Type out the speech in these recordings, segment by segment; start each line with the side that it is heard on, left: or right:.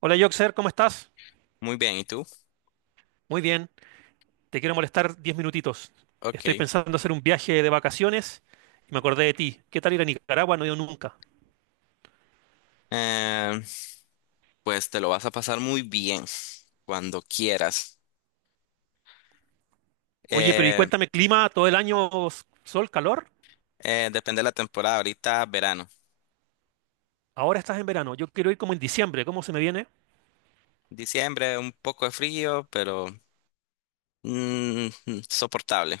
right: Hola Joxer, ¿cómo estás?
left: Muy bien, ¿y tú?
right: Muy bien, te quiero molestar 10 minutitos. Estoy
left: Ok.
right: pensando hacer un viaje de vacaciones y me acordé de ti. ¿Qué tal ir a Nicaragua? No he ido nunca.
left: Eh, pues te lo vas a pasar muy bien cuando quieras.
right: Oye, pero y
left: Eh,
right: cuéntame, clima todo el año, sol, calor.
left: Depende de la temporada, ahorita verano.
right: Ahora estás en verano, yo quiero ir como en diciembre, ¿cómo se me viene?
left: Diciembre, un poco de frío, pero mm, soportable.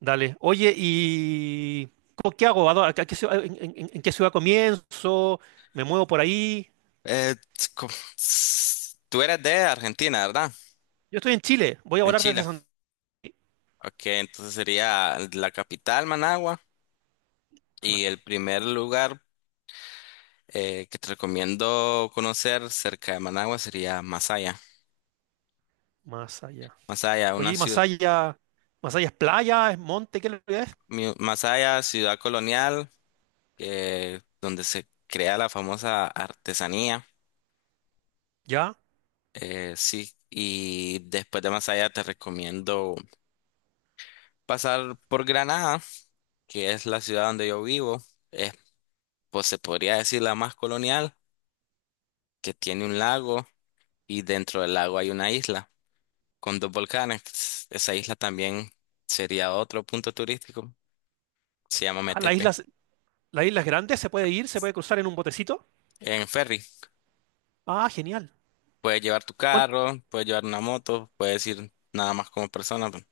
right: Dale. Oye, ¿y qué hago? A qué en qué ciudad comienzo? ¿Me muevo por ahí?
left: Eh, co- Tú eres de Argentina, ¿verdad?
right: Yo estoy en Chile, voy a
left: En
right: volar desde
left: Chile.
right: Santa
left: Ok, entonces sería la capital, Managua,
right: Ana,
left: y el primer lugar que te recomiendo conocer cerca de Managua sería Masaya.
right: más allá.
left: Masaya,
right: Oye,
left: una
right: ¿y
left: ciudad.
right: Masaya? ¿Masaya es playa? ¿Es monte? ¿Qué es? ¿Lo que es?
left: Masaya, ciudad colonial, donde se crea la famosa artesanía.
right: ¿Ya?
left: Sí, y después de Masaya te recomiendo pasar por Granada, que es la ciudad donde yo vivo. Es, pues se podría decir la más colonial, que tiene un lago y dentro del lago hay una isla con dos volcanes. Esa isla también sería otro punto turístico. Se llama
right: Ah,
left: Metepe,
right: las islas grandes se puede ir, se puede cruzar en un botecito.
left: en ferry.
right: Ah, genial.
left: Puedes llevar tu
right: Cuán-
left: carro, puedes llevar una moto, puedes ir nada más como persona.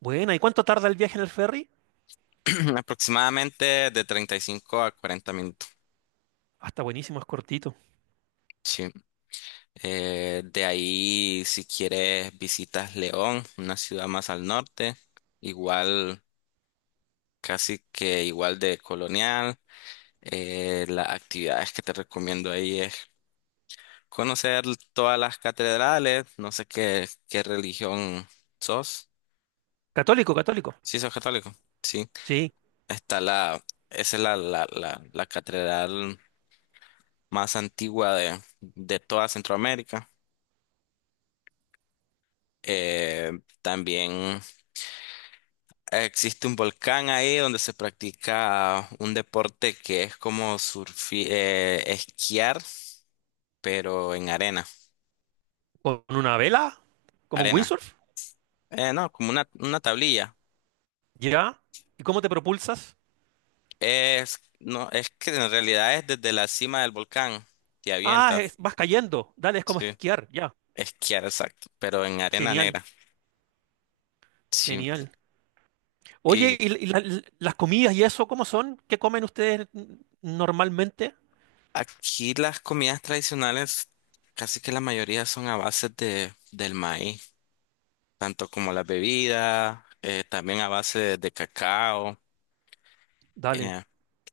right: Buena, ¿y cuánto tarda el viaje en el ferry?
left: Aproximadamente de 35 a 40 minutos.
right: Ah, está buenísimo, es cortito.
left: Sí. De ahí, si quieres, visitas León, una ciudad más al norte, igual, casi que igual de colonial. Las actividades que te recomiendo ahí es conocer todas las catedrales, no sé qué, qué religión sos.
right: Católico, católico.
left: Sí, sos católico. Sí.
right: Sí.
left: Está la, Esa es la catedral más antigua de toda Centroamérica. Eh, También existe un volcán ahí donde se practica un deporte que es como esquiar, pero en arena.
right: ¿Con una vela? ¿Como un
left: Arena.
right: windsurf?
left: No, como una tablilla.
right: Ya. ¿Y cómo te propulsas?
left: No, es que en realidad es desde la cima del volcán. Te
right: Ah,
left: avientas.
right: vas cayendo. Dale, es como
left: Sí.
right: esquiar. Ya.
left: Esquiar, exacto. Pero en arena
right: Genial,
left: negra. Sí.
right: genial. Oye, ¿y, las comidas y eso, cómo son? ¿Qué comen ustedes normalmente?
left: Aquí las comidas tradicionales, casi que la mayoría son a base del maíz, tanto como las bebidas, también a base de cacao.
right: Dale.
left: eh,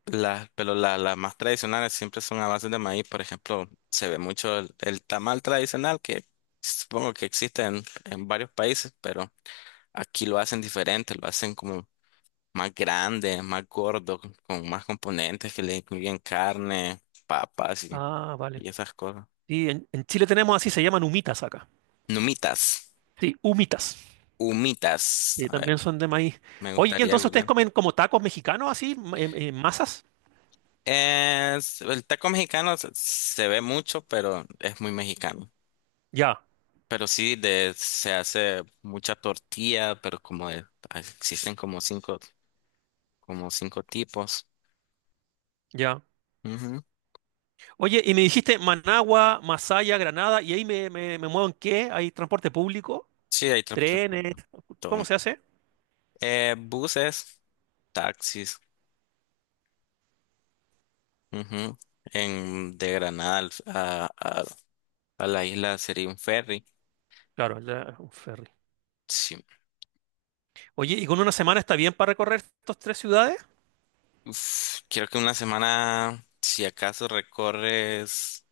left: las más tradicionales siempre son a base de maíz. Por ejemplo, se ve mucho el tamal tradicional, que supongo que existe en varios países, pero aquí lo hacen diferente, lo hacen como más grande, más gordo, con más componentes que le incluyen carne, papas y,
right: Ah, vale.
left: y esas cosas.
right: Sí, en Chile tenemos así, se llaman humitas acá.
left: Numitas.
right: Sí, humitas.
left: Humitas.
right: Y
left: A ver,
right: también son de maíz.
left: me
right: Oye,
left: gustaría
right: entonces ustedes
left: googlear.
right: comen como tacos mexicanos así, en masas.
left: El taco mexicano se ve mucho, pero es muy mexicano.
right: Ya,
left: Pero sí, se hace mucha tortilla, pero existen como cinco tipos.
right: ya.
left: Ujú.
right: Oye, y me dijiste Managua, Masaya, Granada, y ahí me muevo en qué? ¿Hay transporte público?
left: Sí, hay transporte
right: ¿Trenes?
left: público. Todo.
right: ¿Cómo se hace?
left: Buses, taxis. Ujú. De Granada a la isla sería un ferry.
right: Claro, un ferry.
left: Sí.
right: Oye, ¿y con una semana está bien para recorrer estas tres ciudades?
left: Uf, creo que una semana, si acaso recorres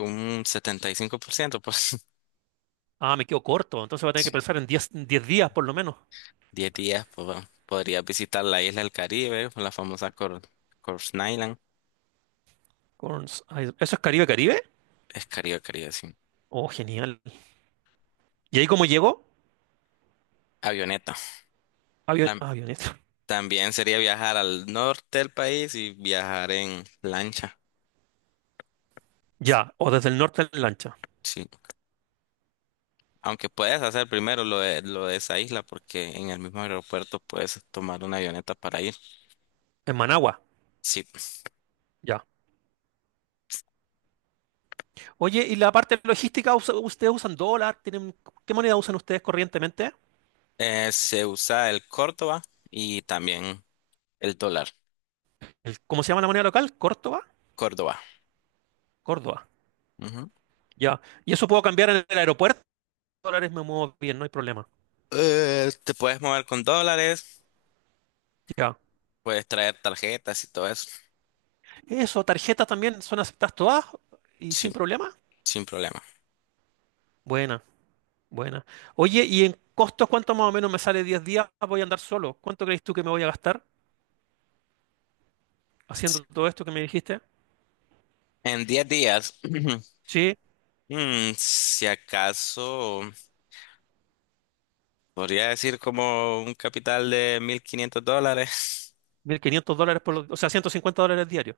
left: un 75%, pues
right: Ah, me quedo corto, entonces voy a tener que pensar en 10 10 días por lo menos.
left: 10 días, pues bueno, podrías visitar la isla del Caribe, la famosa Corse Island,
right: ¿Eso es Caribe, Caribe?
left: es Caribe, Caribe, sí.
right: Oh, genial. ¿Y ahí cómo llego?
left: Avioneta.
right: Avión,
left: Tam-
right: avioneta.
left: También sería viajar al norte del país y viajar en lancha,
right: Ya, o desde el norte en lancha.
left: sí. Aunque puedes hacer primero lo de esa isla, porque en el mismo aeropuerto puedes tomar una avioneta para ir.
right: En Managua.
left: Sí.
right: Ya. Oye, ¿y la parte logística, ustedes usan dólar? ¿Tienen, qué moneda usan ustedes corrientemente?
left: Se usa el Córdoba y también. El dólar,
right: ¿Cómo se llama la moneda local? ¿Córdoba?
left: Córdoba.
right: Córdoba.
left: Ujú.
right: Ya. Y eso puedo cambiar en el aeropuerto. Dólares me muevo bien, no hay problema.
left: Te puedes mover con dólares,
right: Ya.
left: puedes traer tarjetas y todo eso,
right: Eso, tarjetas también son aceptadas todas y
left: sin,
right: sin problema.
left: sin problema.
right: Buena, buena. Oye, ¿y en costos cuánto más o menos me sale 10 días? Voy a andar solo. ¿Cuánto crees tú que me voy a gastar haciendo todo esto que me dijiste?
left: En 10 días,
right: Sí,
left: si acaso, podría decir como un capital de $1,500.
right: 1500 dólares por los, o sea, 150 dólares diarios.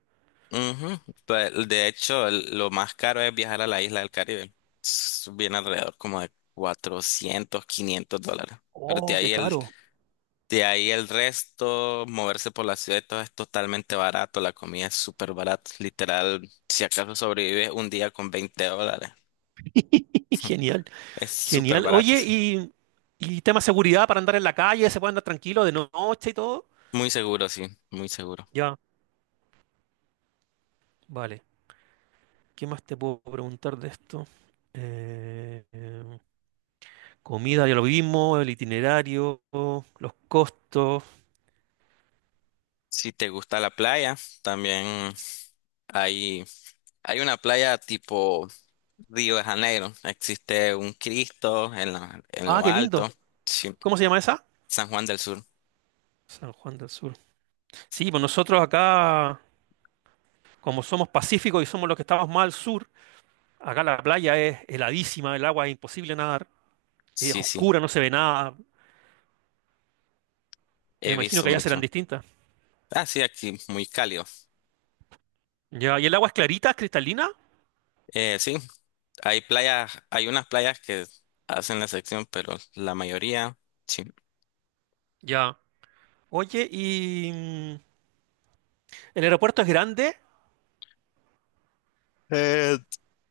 left: Ujú. Pues, de hecho, lo más caro es viajar a la isla del Caribe. Viene alrededor como de $400, $500. Pero de
right: Oh, qué
left: ahí el,
right: caro.
left: De ahí el resto, moverse por la ciudad y todo es totalmente barato, la comida es súper barata, literal, si acaso sobrevives un día con $20,
right: Genial.
left: es súper
right: Genial.
left: barato,
right: Oye,
left: sí.
right: y tema seguridad para andar en la calle, se puede andar tranquilo de noche y todo.
left: Muy seguro, sí, muy seguro.
right: Ya, vale. ¿Qué más te puedo preguntar de esto? Eh, em, comida, ya lo vimos, el itinerario, los costos.
left: Si te gusta la playa, también hay, hay una playa tipo Río de Janeiro, existe un Cristo en
right: Ah,
left: lo
right: qué
left: alto,
right: lindo.
left: sí,
right: ¿Cómo se llama esa?
left: San Juan del Sur,
right: San Juan del Sur. Sí, pues nosotros acá, como somos pacíficos y somos los que estamos más al sur, acá la playa es heladísima, el agua es imposible nadar, es
left: sí, sí,
right: oscura, no se ve nada. Me
left: he
right: imagino
left: visto
right: que allá serán
left: mucho.
right: distintas.
left: Ah, sí, aquí muy cálido.
right: Ya, ¿y el agua es clarita, es cristalina?
left: Sí, hay playas, hay unas playas que hacen la sección, pero la mayoría, sí.
right: Ya. Oye, ¿y el aeropuerto es grande?
left: Eh,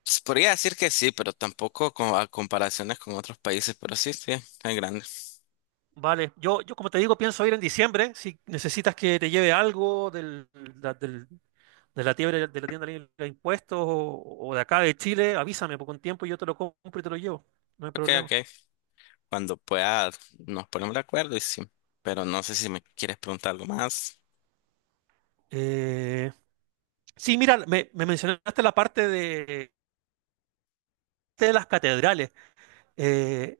left: Se podría decir que sí, pero tampoco a comparaciones con otros países, pero sí, sí, es grande.
right: Vale, yo como te digo, pienso ir en diciembre. Si necesitas que te lleve algo del, la- del- de la tienda libre de impuestos o de acá de Chile, avísame por con tiempo y yo te lo compro y te lo llevo. No hay
left: Ok,
right: problema.
left: ok. Cuando pueda, nos ponemos de acuerdo y sí. Pero no sé si me quieres preguntar algo más.
right: Eh, sí, mira, me mencionaste la parte de las catedrales. Eh,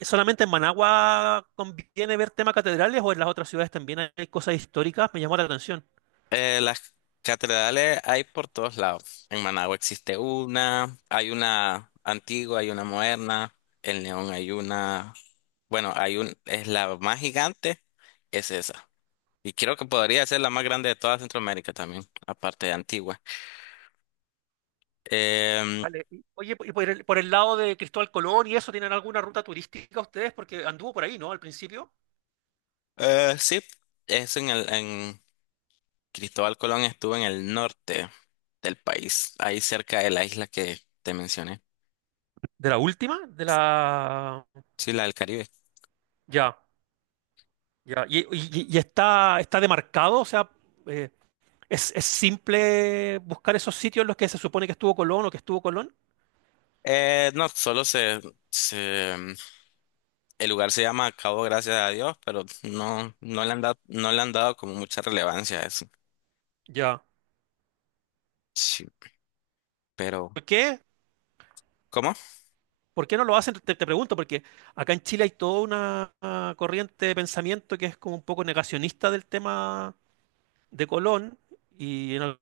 right: ¿Solamente en Managua conviene ver temas catedrales o en las otras ciudades también hay cosas históricas? Me llamó la atención.
left: Las catedrales hay por todos lados. En Managua existe una, hay una antigua, hay una moderna. En León hay una, bueno, hay un, es la más gigante, es esa. Y creo que podría ser la más grande de toda Centroamérica también, aparte de Antigua. Em,
right: Vale. Oye, y por el lado de Cristóbal Colón y eso, ¿tienen alguna ruta turística ustedes? Porque anduvo por ahí, ¿no? Al principio.
left: sí, es en el, en Cristóbal Colón estuvo en el norte del país, ahí cerca de la isla que te mencioné.
right: ¿De la última? De la...
left: Sí, la del Caribe.
right: Ya, ya. ¿Y, y está, está demarcado? O sea, eh, es simple buscar esos sitios en los que se supone que estuvo Colón o que estuvo Colón?
left: No, se, el lugar se llama Cabo Gracias a Dios, pero no, no le han dado como mucha relevancia a eso.
right: Ya.
left: Sí, pero,
right: ¿Por qué?
left: ¿cómo?
right: ¿Por qué no lo hacen? Te pregunto, porque acá en Chile hay toda una corriente de pensamiento que es como un poco negacionista del tema de Colón y en el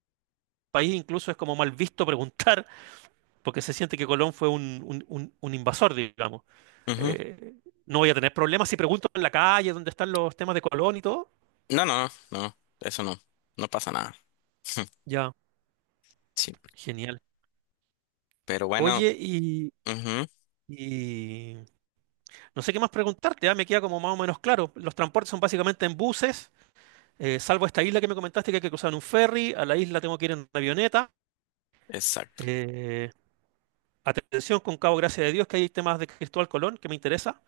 right: país incluso es como mal visto preguntar porque se siente que Colón fue un, un invasor, digamos.
left: Ujú.
right: Eh, no voy a tener problemas si pregunto en la calle dónde están los temas de Colón y todo.
left: No, no, no, eso no pasa nada.
right: Ya,
left: Sí,
right: genial.
left: pero bueno,
right: Oye,
left: ujú,
right: y no sé qué más preguntarte, ya me queda como más o menos claro. Los transportes son básicamente en buses. Salvo esta isla que me comentaste que hay que cruzar en un ferry, a la isla tengo que ir en avioneta.
left: exacto.
right: Eh, atención con Cabo Gracia de Dios, que hay temas de Cristóbal Colón que me interesa.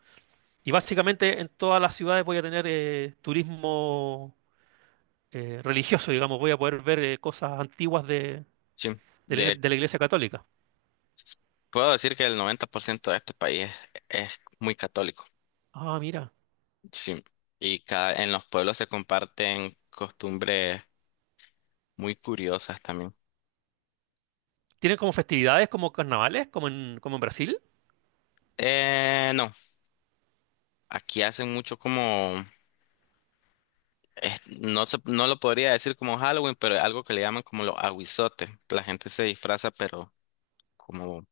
right: Y básicamente en todas las ciudades voy a tener turismo religioso, digamos, voy a poder ver cosas antiguas de,
left: Sí. De,
right: de la Iglesia Católica.
left: Puedo decir que el 90% de este país es muy católico.
right: Ah, mira.
left: Sí. Y en los pueblos se comparten costumbres muy curiosas también.
right: ¿Tienen como festividades, como carnavales, como en, como en Brasil?
left: No, aquí hacen mucho como, no lo podría decir como Halloween, pero es algo que le llaman como los aguizotes. La gente se disfraza, pero como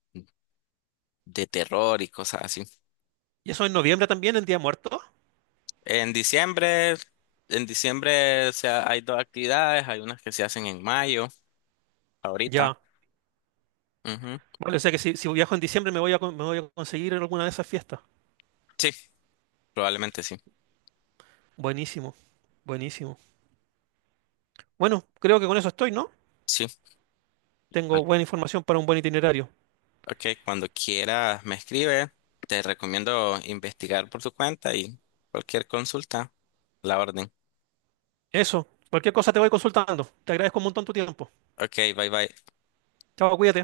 left: de terror y cosas así.
right: ¿Y eso en noviembre también, en Día Muerto?
left: En diciembre, en diciembre, o sea, hay dos actividades, hay unas que se hacen en mayo. Ahorita.
right: Ya.
left: Ujú.
right: Vale, o sea que si, si viajo en diciembre me voy a, me voy a conseguir en alguna de esas fiestas.
left: Sí, probablemente sí.
right: Buenísimo, buenísimo. Bueno, creo que con eso estoy, ¿no?
left: Sí. Al-
right: Tengo buena información para un buen itinerario.
left: Ok, cuando quiera me escribe. Te recomiendo investigar por tu cuenta y cualquier consulta, la orden.
right: Eso, cualquier cosa te voy consultando. Te agradezco un montón tu tiempo.
left: Ok, bye bye.
right: Chao, cuídate.